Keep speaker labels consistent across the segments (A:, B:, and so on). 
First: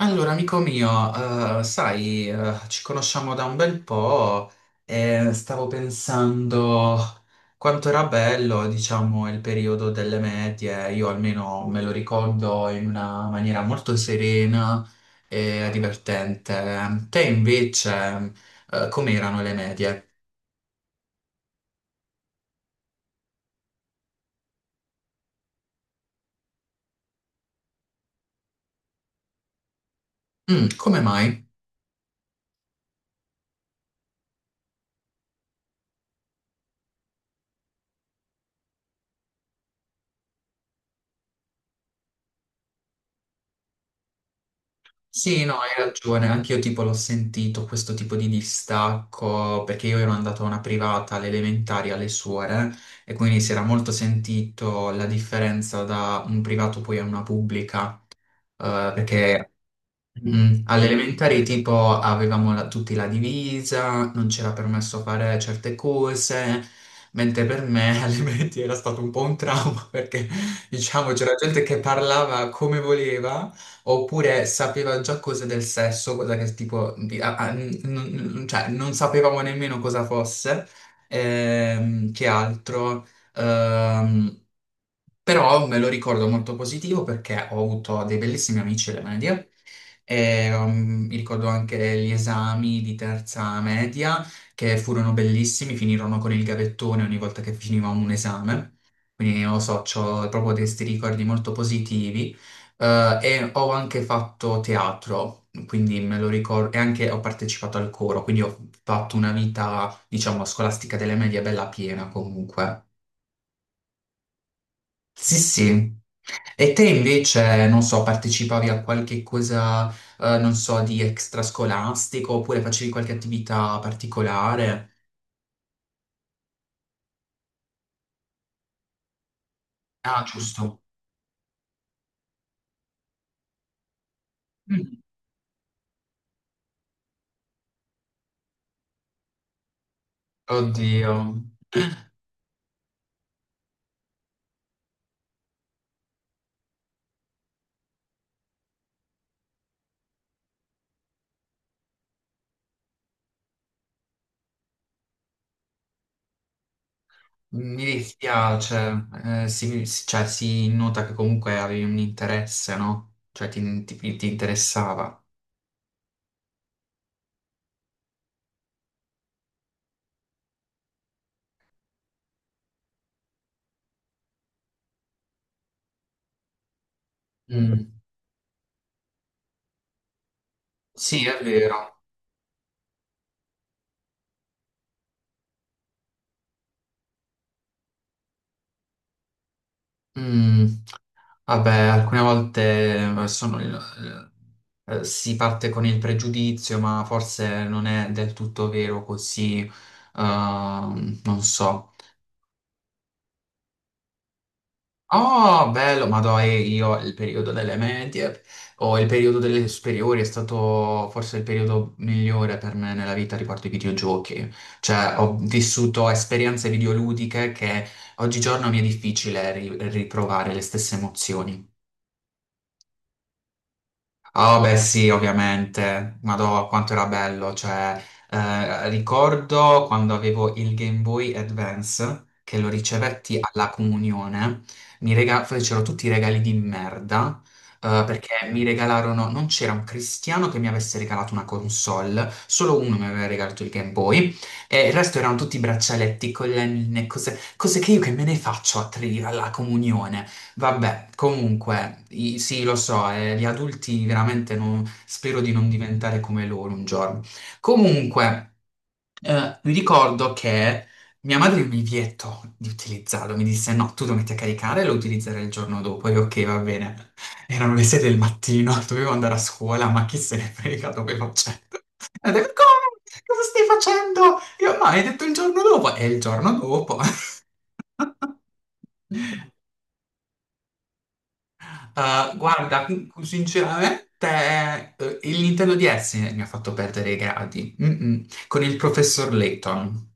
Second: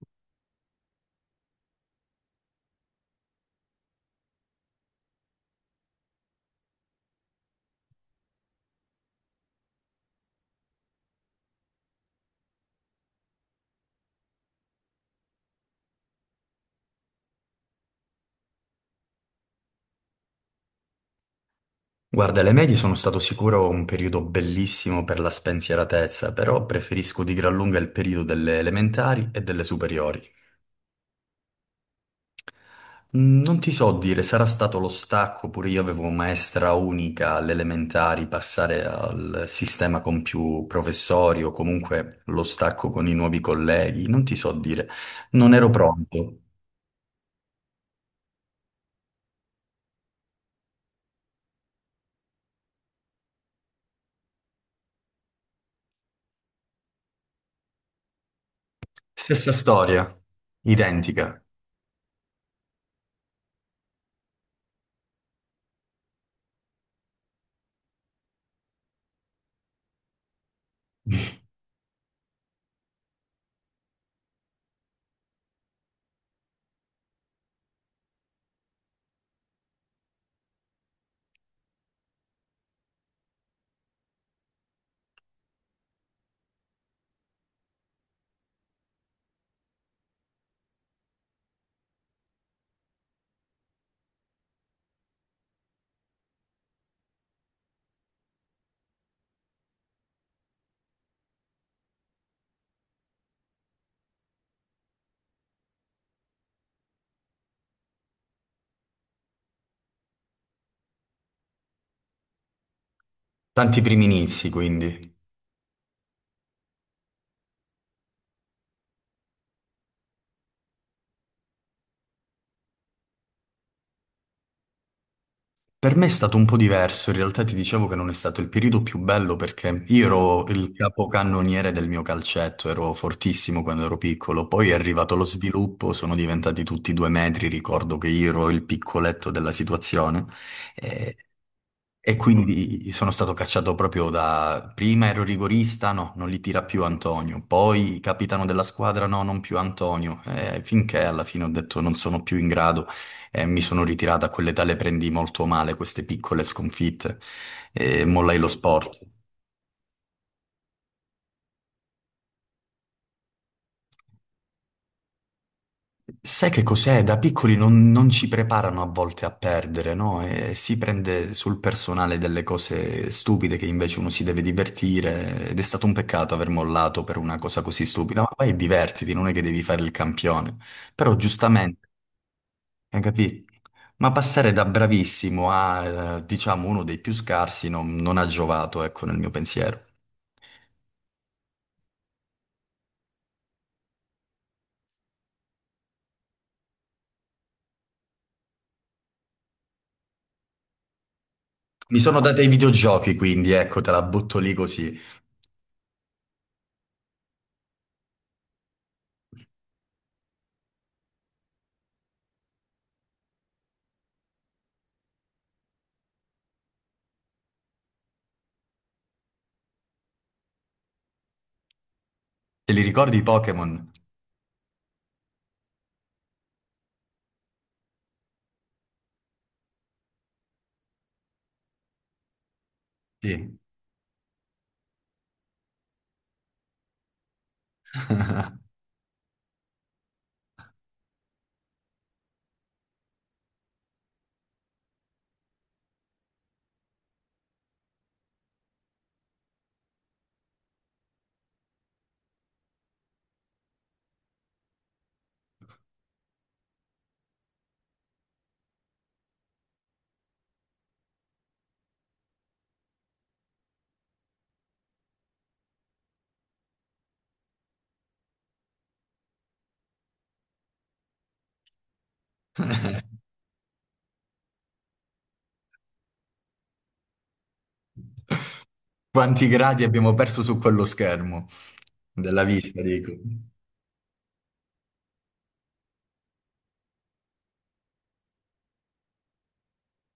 A: Allora, amico mio, sai, ci conosciamo da un bel po' e stavo pensando quanto era bello, diciamo, il periodo delle medie. Io almeno me lo ricordo in una maniera molto serena e divertente. Te invece, come erano le medie?
B: Guarda, le medie sono stato sicuro un periodo bellissimo per la spensieratezza, però preferisco di gran lunga il periodo delle elementari e delle superiori.
A: Mm, come mai?
B: Non ti so dire, sarà stato lo stacco, pure io avevo maestra unica alle elementari, passare al sistema con più professori o comunque lo stacco con i nuovi colleghi, non ti so dire.
A: Sì, no,
B: Non
A: hai
B: ero
A: ragione,
B: pronto.
A: anche io tipo l'ho sentito questo tipo di distacco perché io ero andato a una privata alle elementari alle suore e quindi si era molto sentito la differenza da un privato poi a una pubblica perché
B: Stessa storia,
A: Mm, alle
B: identica.
A: elementari tipo avevamo tutti la divisa, non c'era permesso fare certe cose, mentre per me alle medie era stato un po' un trauma perché diciamo c'era gente che parlava come voleva oppure sapeva già cose del sesso, cosa che tipo cioè, non sapevamo nemmeno cosa fosse, che altro. Ehm, Però me lo ricordo molto positivo perché ho avuto dei bellissimi amici alle medie. E, mi ricordo anche gli esami di terza media che furono bellissimi, finirono con il gavettone ogni volta che finiva un esame. Quindi non lo so, ho proprio questi ricordi molto positivi. E ho anche fatto teatro, quindi me lo ricordo, e anche ho partecipato al coro, quindi ho fatto una vita, diciamo, scolastica delle medie bella piena comunque.
B: Tanti primi inizi, quindi.
A: Sì, sì. E te invece, non so, partecipavi a qualche cosa, non so, di extrascolastico oppure facevi qualche attività particolare?
B: Per me è stato un po' diverso, in realtà ti dicevo che non è stato il periodo più bello perché io
A: Ah,
B: ero il
A: giusto.
B: capocannoniere del mio calcetto, ero fortissimo quando ero piccolo, poi è
A: Mm.
B: arrivato lo sviluppo, sono diventati tutti due metri, ricordo che io ero il piccoletto della situazione
A: Oddio.
B: e quindi sono stato cacciato proprio da... Prima ero rigorista, no, non li tira più Antonio. Poi capitano della squadra, no, non più Antonio. Finché alla fine ho detto non sono più in grado e mi sono ritirato. A quell'età le prendi molto male queste piccole sconfitte
A: Mi
B: e mollai lo
A: dispiace,
B: sport.
A: cioè, si nota che comunque avevi un interesse, no? Cioè ti interessava.
B: Sai che cos'è? Da piccoli non ci preparano a volte a perdere, no? E si prende sul personale delle cose stupide che invece uno si deve divertire ed è stato un peccato aver mollato per una cosa così
A: Mm.
B: stupida, ma vai e divertiti, non è che devi fare il campione. Però
A: Sì, è
B: giustamente,
A: vero.
B: hai capito? Ma passare da bravissimo a, diciamo, uno dei più scarsi non ha giovato, ecco, nel mio pensiero.
A: Mm. Vabbè, alcune volte eh, sono il- si parte con il pregiudizio, ma forse non è del tutto vero così, non so.
B: Mi sono dato i videogiochi, quindi, ecco, te la butto lì così.
A: Oh, bello, ma dai, io il periodo delle medie o il periodo delle superiori è stato forse il periodo migliore per me nella vita riguardo ai videogiochi. Cioè, ho vissuto esperienze videoludiche che oggigiorno mi è difficile riprovare le stesse emozioni.
B: Te li ricordi i Pokémon?
A: Ah, beh, sì, ovviamente. Madò, quanto era bello. Cioè, ricordo quando avevo il Game Boy Advance, che lo ricevetti
B: Sì.
A: alla comunione, fecero tutti i regali di merda, perché mi regalarono... Non c'era un cristiano che mi avesse regalato una console, solo uno mi aveva regalato il Game Boy, e il resto erano tutti braccialetti, collanine, cose, cose che io che me ne faccio alla comunione. Vabbè, comunque, sì, lo so, gli adulti veramente spero di non diventare come loro un giorno. Comunque, mi ricordo che mia madre mi vietò di utilizzarlo, mi disse no, tu lo metti a caricare e lo utilizzerai il giorno dopo. Io ok, va bene. Erano le 6 del mattino, dovevo andare a scuola, ma chi se ne frega, dovevo accendere. E ho detto, come? Cosa stai facendo? Io no, hai detto il giorno dopo. E il giorno dopo.
B: Quanti gradi abbiamo perso su quello schermo della vista,
A: Guarda,
B: dico.
A: sinceramente, il Nintendo DS mi ha fatto perdere i gradi. Mm-mm. Con il professor Layton.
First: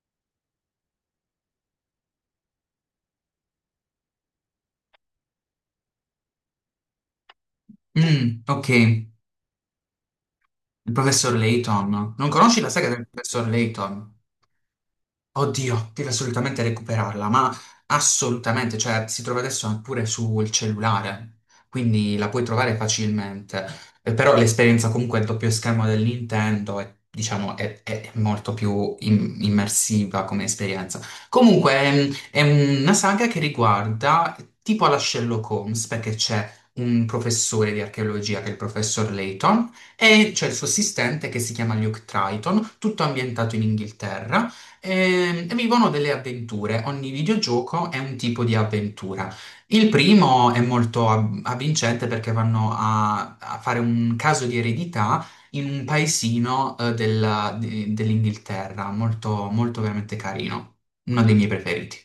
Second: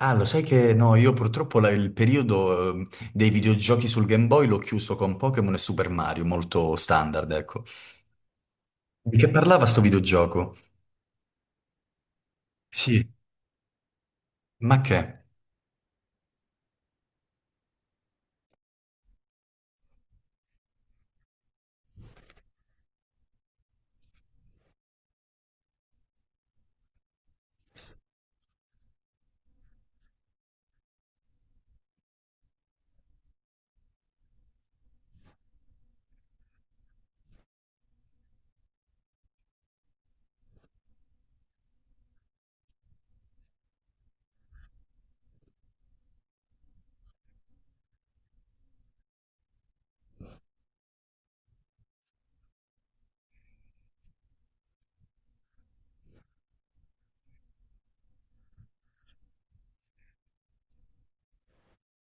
B: Ah, lo sai che no, io purtroppo il periodo dei videogiochi sul Game Boy l'ho chiuso con Pokémon e Super Mario, molto standard, ecco.
A: Mm, ok, il
B: Di che parlava sto videogioco?
A: professor Layton. Non conosci la saga del
B: Sì,
A: professor Layton?
B: ma che?
A: Oddio, deve assolutamente recuperarla, ma assolutamente, cioè si trova adesso anche pure sul cellulare, quindi la puoi trovare facilmente. Però l'esperienza comunque del doppio schermo del Nintendo è, diciamo, è molto più immersiva come esperienza. Comunque è una saga che riguarda tipo alla Sherlock Holmes, perché c'è un professore di archeologia che è il professor Layton e c'è il suo assistente che si chiama Luke Triton, tutto ambientato in Inghilterra. E vivono delle avventure. Ogni videogioco è un tipo di avventura. Il primo è molto avvincente perché vanno a fare un caso di eredità in un paesino, dell'Inghilterra, molto, molto veramente carino. Uno dei miei preferiti.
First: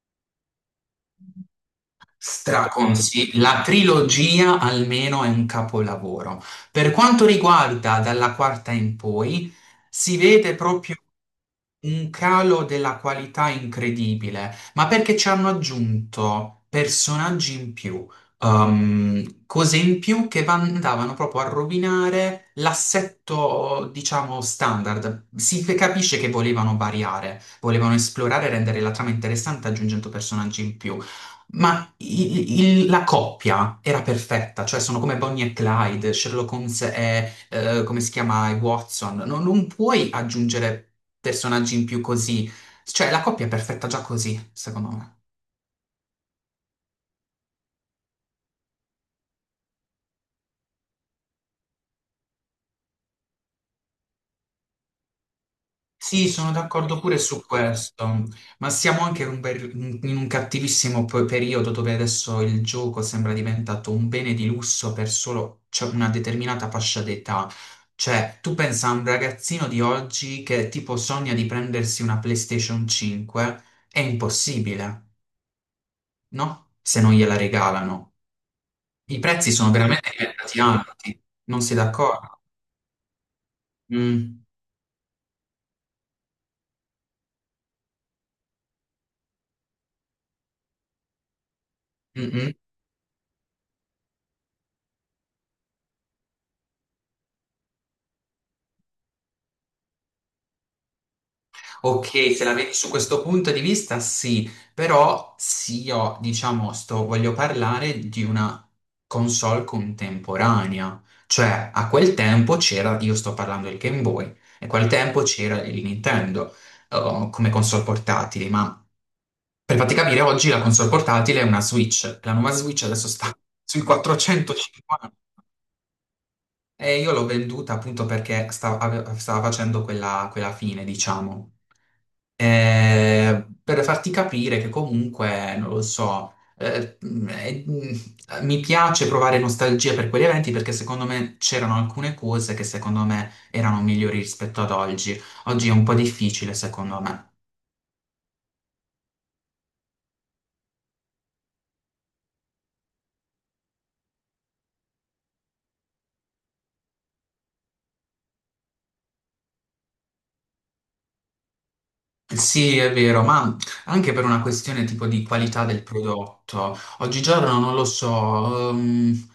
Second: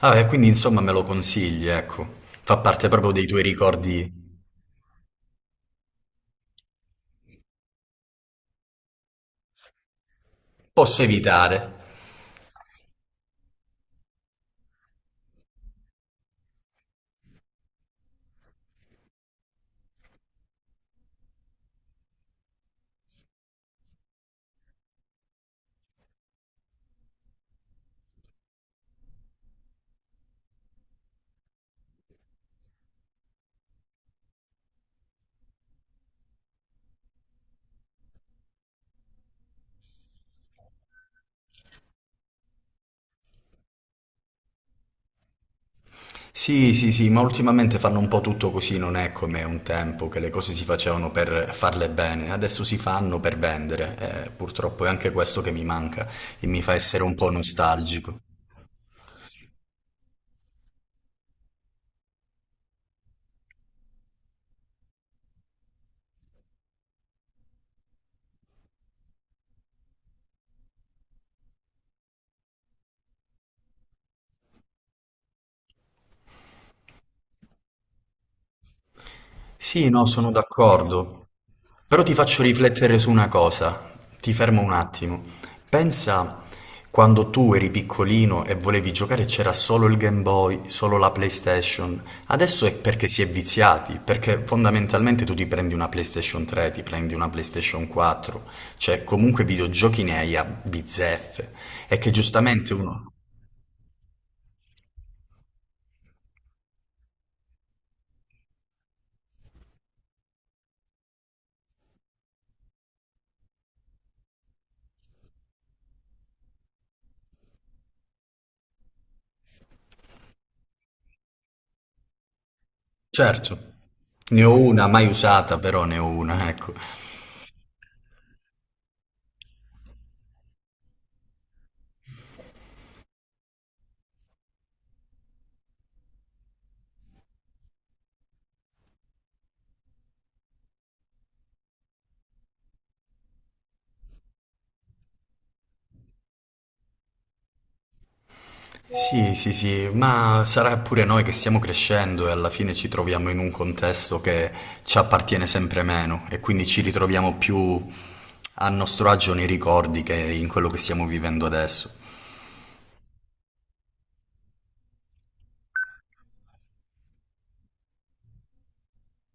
B: Vabbè, quindi insomma me lo consigli,
A: D'accordo.
B: ecco. Fa parte proprio dei
A: Straconsiglio.
B: tuoi
A: La
B: ricordi.
A: trilogia almeno è un capolavoro. Per quanto riguarda dalla quarta in poi, si vede proprio
B: Posso evitare.
A: un calo della qualità incredibile, ma perché ci hanno aggiunto personaggi in più, cose in più che andavano proprio a rovinare l'assetto, diciamo, standard. Si capisce che volevano variare, volevano esplorare e rendere la trama interessante aggiungendo personaggi in più. Ma la coppia era perfetta, cioè sono come Bonnie e Clyde, Sherlock Holmes e, come si chiama, e Watson. Non puoi aggiungere personaggi in più così. Cioè, la coppia è perfetta già così, secondo me.
B: Sì, sì, sì, ma ultimamente fanno un po' tutto così, non è come un tempo che le cose si facevano per farle bene, adesso si fanno per vendere. Purtroppo è anche questo che mi manca
A: Sì,
B: e
A: sono
B: mi fa
A: d'accordo
B: essere un
A: pure
B: po'
A: su
B: nostalgico.
A: questo, ma siamo anche in un, in un cattivissimo periodo dove adesso il gioco sembra diventato un bene di lusso per solo cioè, una determinata fascia d'età. Cioè, tu pensa a un ragazzino di oggi che tipo sogna di prendersi una PlayStation 5, è impossibile, no? Se non gliela regalano. I prezzi sono
B: Sì, no,
A: veramente
B: sono
A: diventati alti,
B: d'accordo.
A: non sei
B: Però ti
A: d'accordo?
B: faccio riflettere su una cosa. Ti
A: Mm,
B: fermo un attimo. Pensa quando tu eri piccolino e volevi giocare e c'era solo il Game Boy, solo la PlayStation.
A: mm, mm.
B: Adesso è perché si è viziati, perché fondamentalmente tu ti prendi una PlayStation 3, ti prendi una PlayStation 4, cioè comunque videogiochi ne hai a bizzeffe. È che
A: Ok, se la vedi
B: giustamente
A: su
B: uno...
A: questo punto di vista, sì, però sì, io diciamo, sto, voglio parlare di una console contemporanea, cioè a quel tempo c'era, io sto parlando del Game Boy, e a quel tempo c'era il Nintendo come console portatili, ma per farti capire, oggi la console portatile è una Switch, la nuova Switch adesso sta
B: Certo.
A: sui
B: Ne ho una, mai
A: 450.
B: usata, però ne ho una, ecco.
A: E io l'ho venduta appunto perché stava facendo quella, quella fine, diciamo. Per farti capire che comunque, non lo so, mi piace provare nostalgia per quegli eventi perché secondo me c'erano alcune cose che secondo me erano migliori rispetto ad oggi. Oggi è un po' difficile, secondo me.
B: Sì, sì, sì, ma sarà pure noi che stiamo crescendo e alla fine ci troviamo in un contesto che ci appartiene sempre meno e quindi ci ritroviamo più a nostro agio nei ricordi che in quello che stiamo vivendo adesso.
A: Sì, è vero, ma anche per una questione tipo di qualità del prodotto. Oggigiorno non lo so,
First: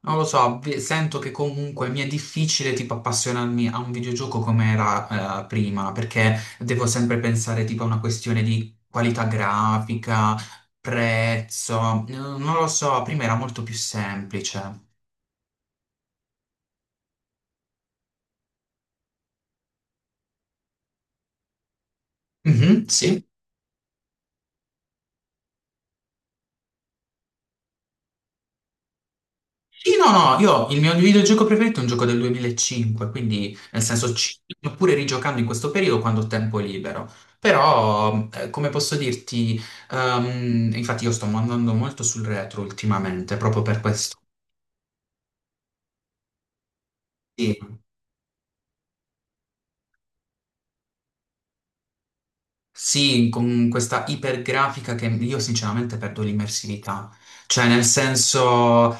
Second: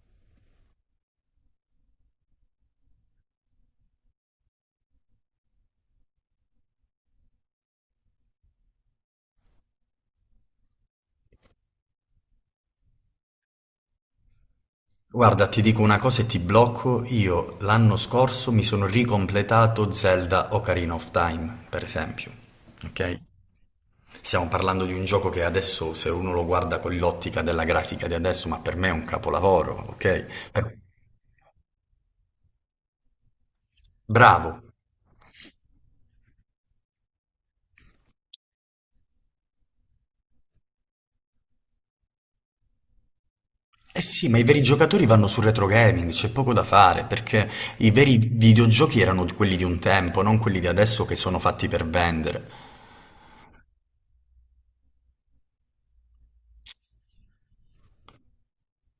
A: non lo so, sento che comunque mi è difficile tipo appassionarmi a un videogioco come era prima, perché devo sempre pensare tipo a una questione di qualità grafica, prezzo, non lo so, prima era molto più semplice.
B: Guarda, ti dico una cosa e ti blocco, io l'anno scorso mi sono ricompletato Zelda Ocarina of Time, per esempio,
A: Mhm,
B: ok?
A: sì.
B: Stiamo parlando di un gioco che adesso, se uno lo guarda con l'ottica della grafica di adesso, ma per me è un capolavoro,
A: Sì, no, no,
B: ok?
A: io
B: Per-
A: il mio videogioco preferito è un gioco del 2005, quindi nel senso ci
B: Bravo.
A: sto pure rigiocando in questo periodo quando ho tempo libero. Però, come posso dirti, infatti io sto andando molto sul retro ultimamente, proprio per
B: Eh
A: questo.
B: sì, ma i veri giocatori vanno sul retro gaming, c'è poco da fare, perché
A: Sì,
B: i veri videogiochi erano quelli di un tempo, non quelli di adesso che sono fatti per vendere.
A: sì, con questa ipergrafica che io sinceramente perdo l'immersività. Cioè, nel senso...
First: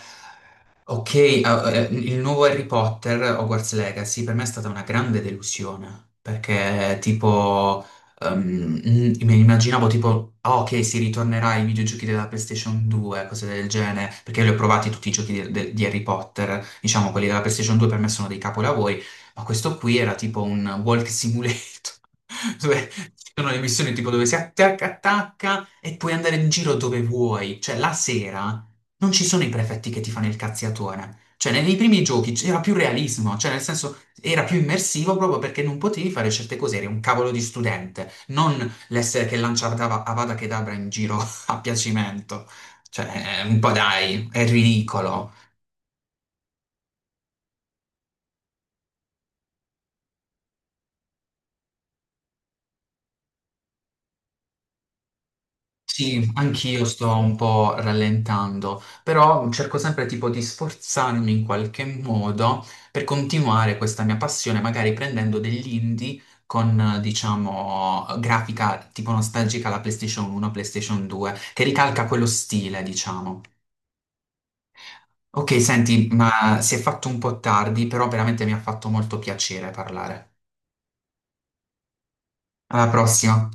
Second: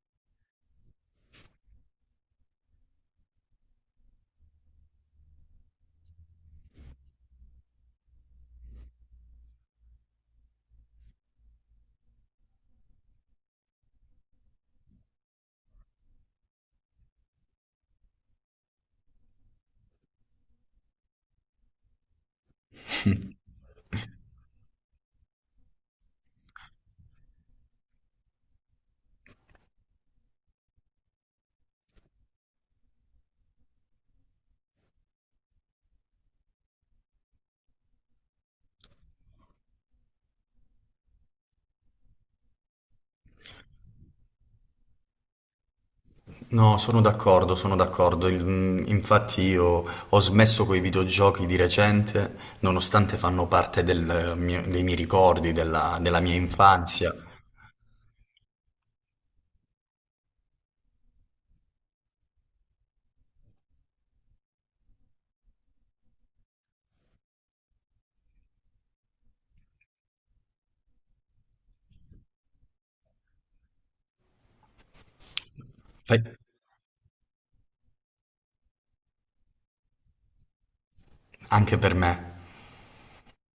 A: Ok, il nuovo Harry Potter, Hogwarts Legacy, per me è stata una grande delusione, perché tipo, ehm, mi immaginavo tipo, ah, ok, si ritornerà ai videogiochi della PlayStation 2, cose del genere, perché li ho provati tutti i giochi di Harry Potter, diciamo, quelli della PlayStation 2 per me sono dei capolavori, ma questo qui era tipo un walk simulator, dove ci sono le missioni tipo dove si attacca, attacca e puoi andare in giro dove vuoi, cioè la sera non ci sono i prefetti che ti fanno il cazziatore. Cioè, nei primi giochi c'era più realismo, cioè nel senso era più immersivo proprio perché non potevi fare certe cose, eri un cavolo di studente, non l'essere che lanciava Avada Kedavra in giro a piacimento. Cioè, un po' dai, è ridicolo.
B: No, sono d'accordo, sono d'accordo. Infatti io ho smesso con i videogiochi di recente, nonostante fanno parte del dei miei ricordi, della
A: Sì,
B: mia
A: anch'io sto
B: infanzia.
A: un po' rallentando, però cerco sempre tipo di sforzarmi in qualche modo per continuare questa mia passione, magari prendendo degli indie con, diciamo, grafica tipo nostalgica alla PlayStation 1, PlayStation 2, che ricalca quello stile, diciamo. Ok, senti,
B: Fai-
A: ma si è fatto un po' tardi, però veramente mi ha fatto molto piacere parlare.
B: Anche per me.
A: Alla prossima.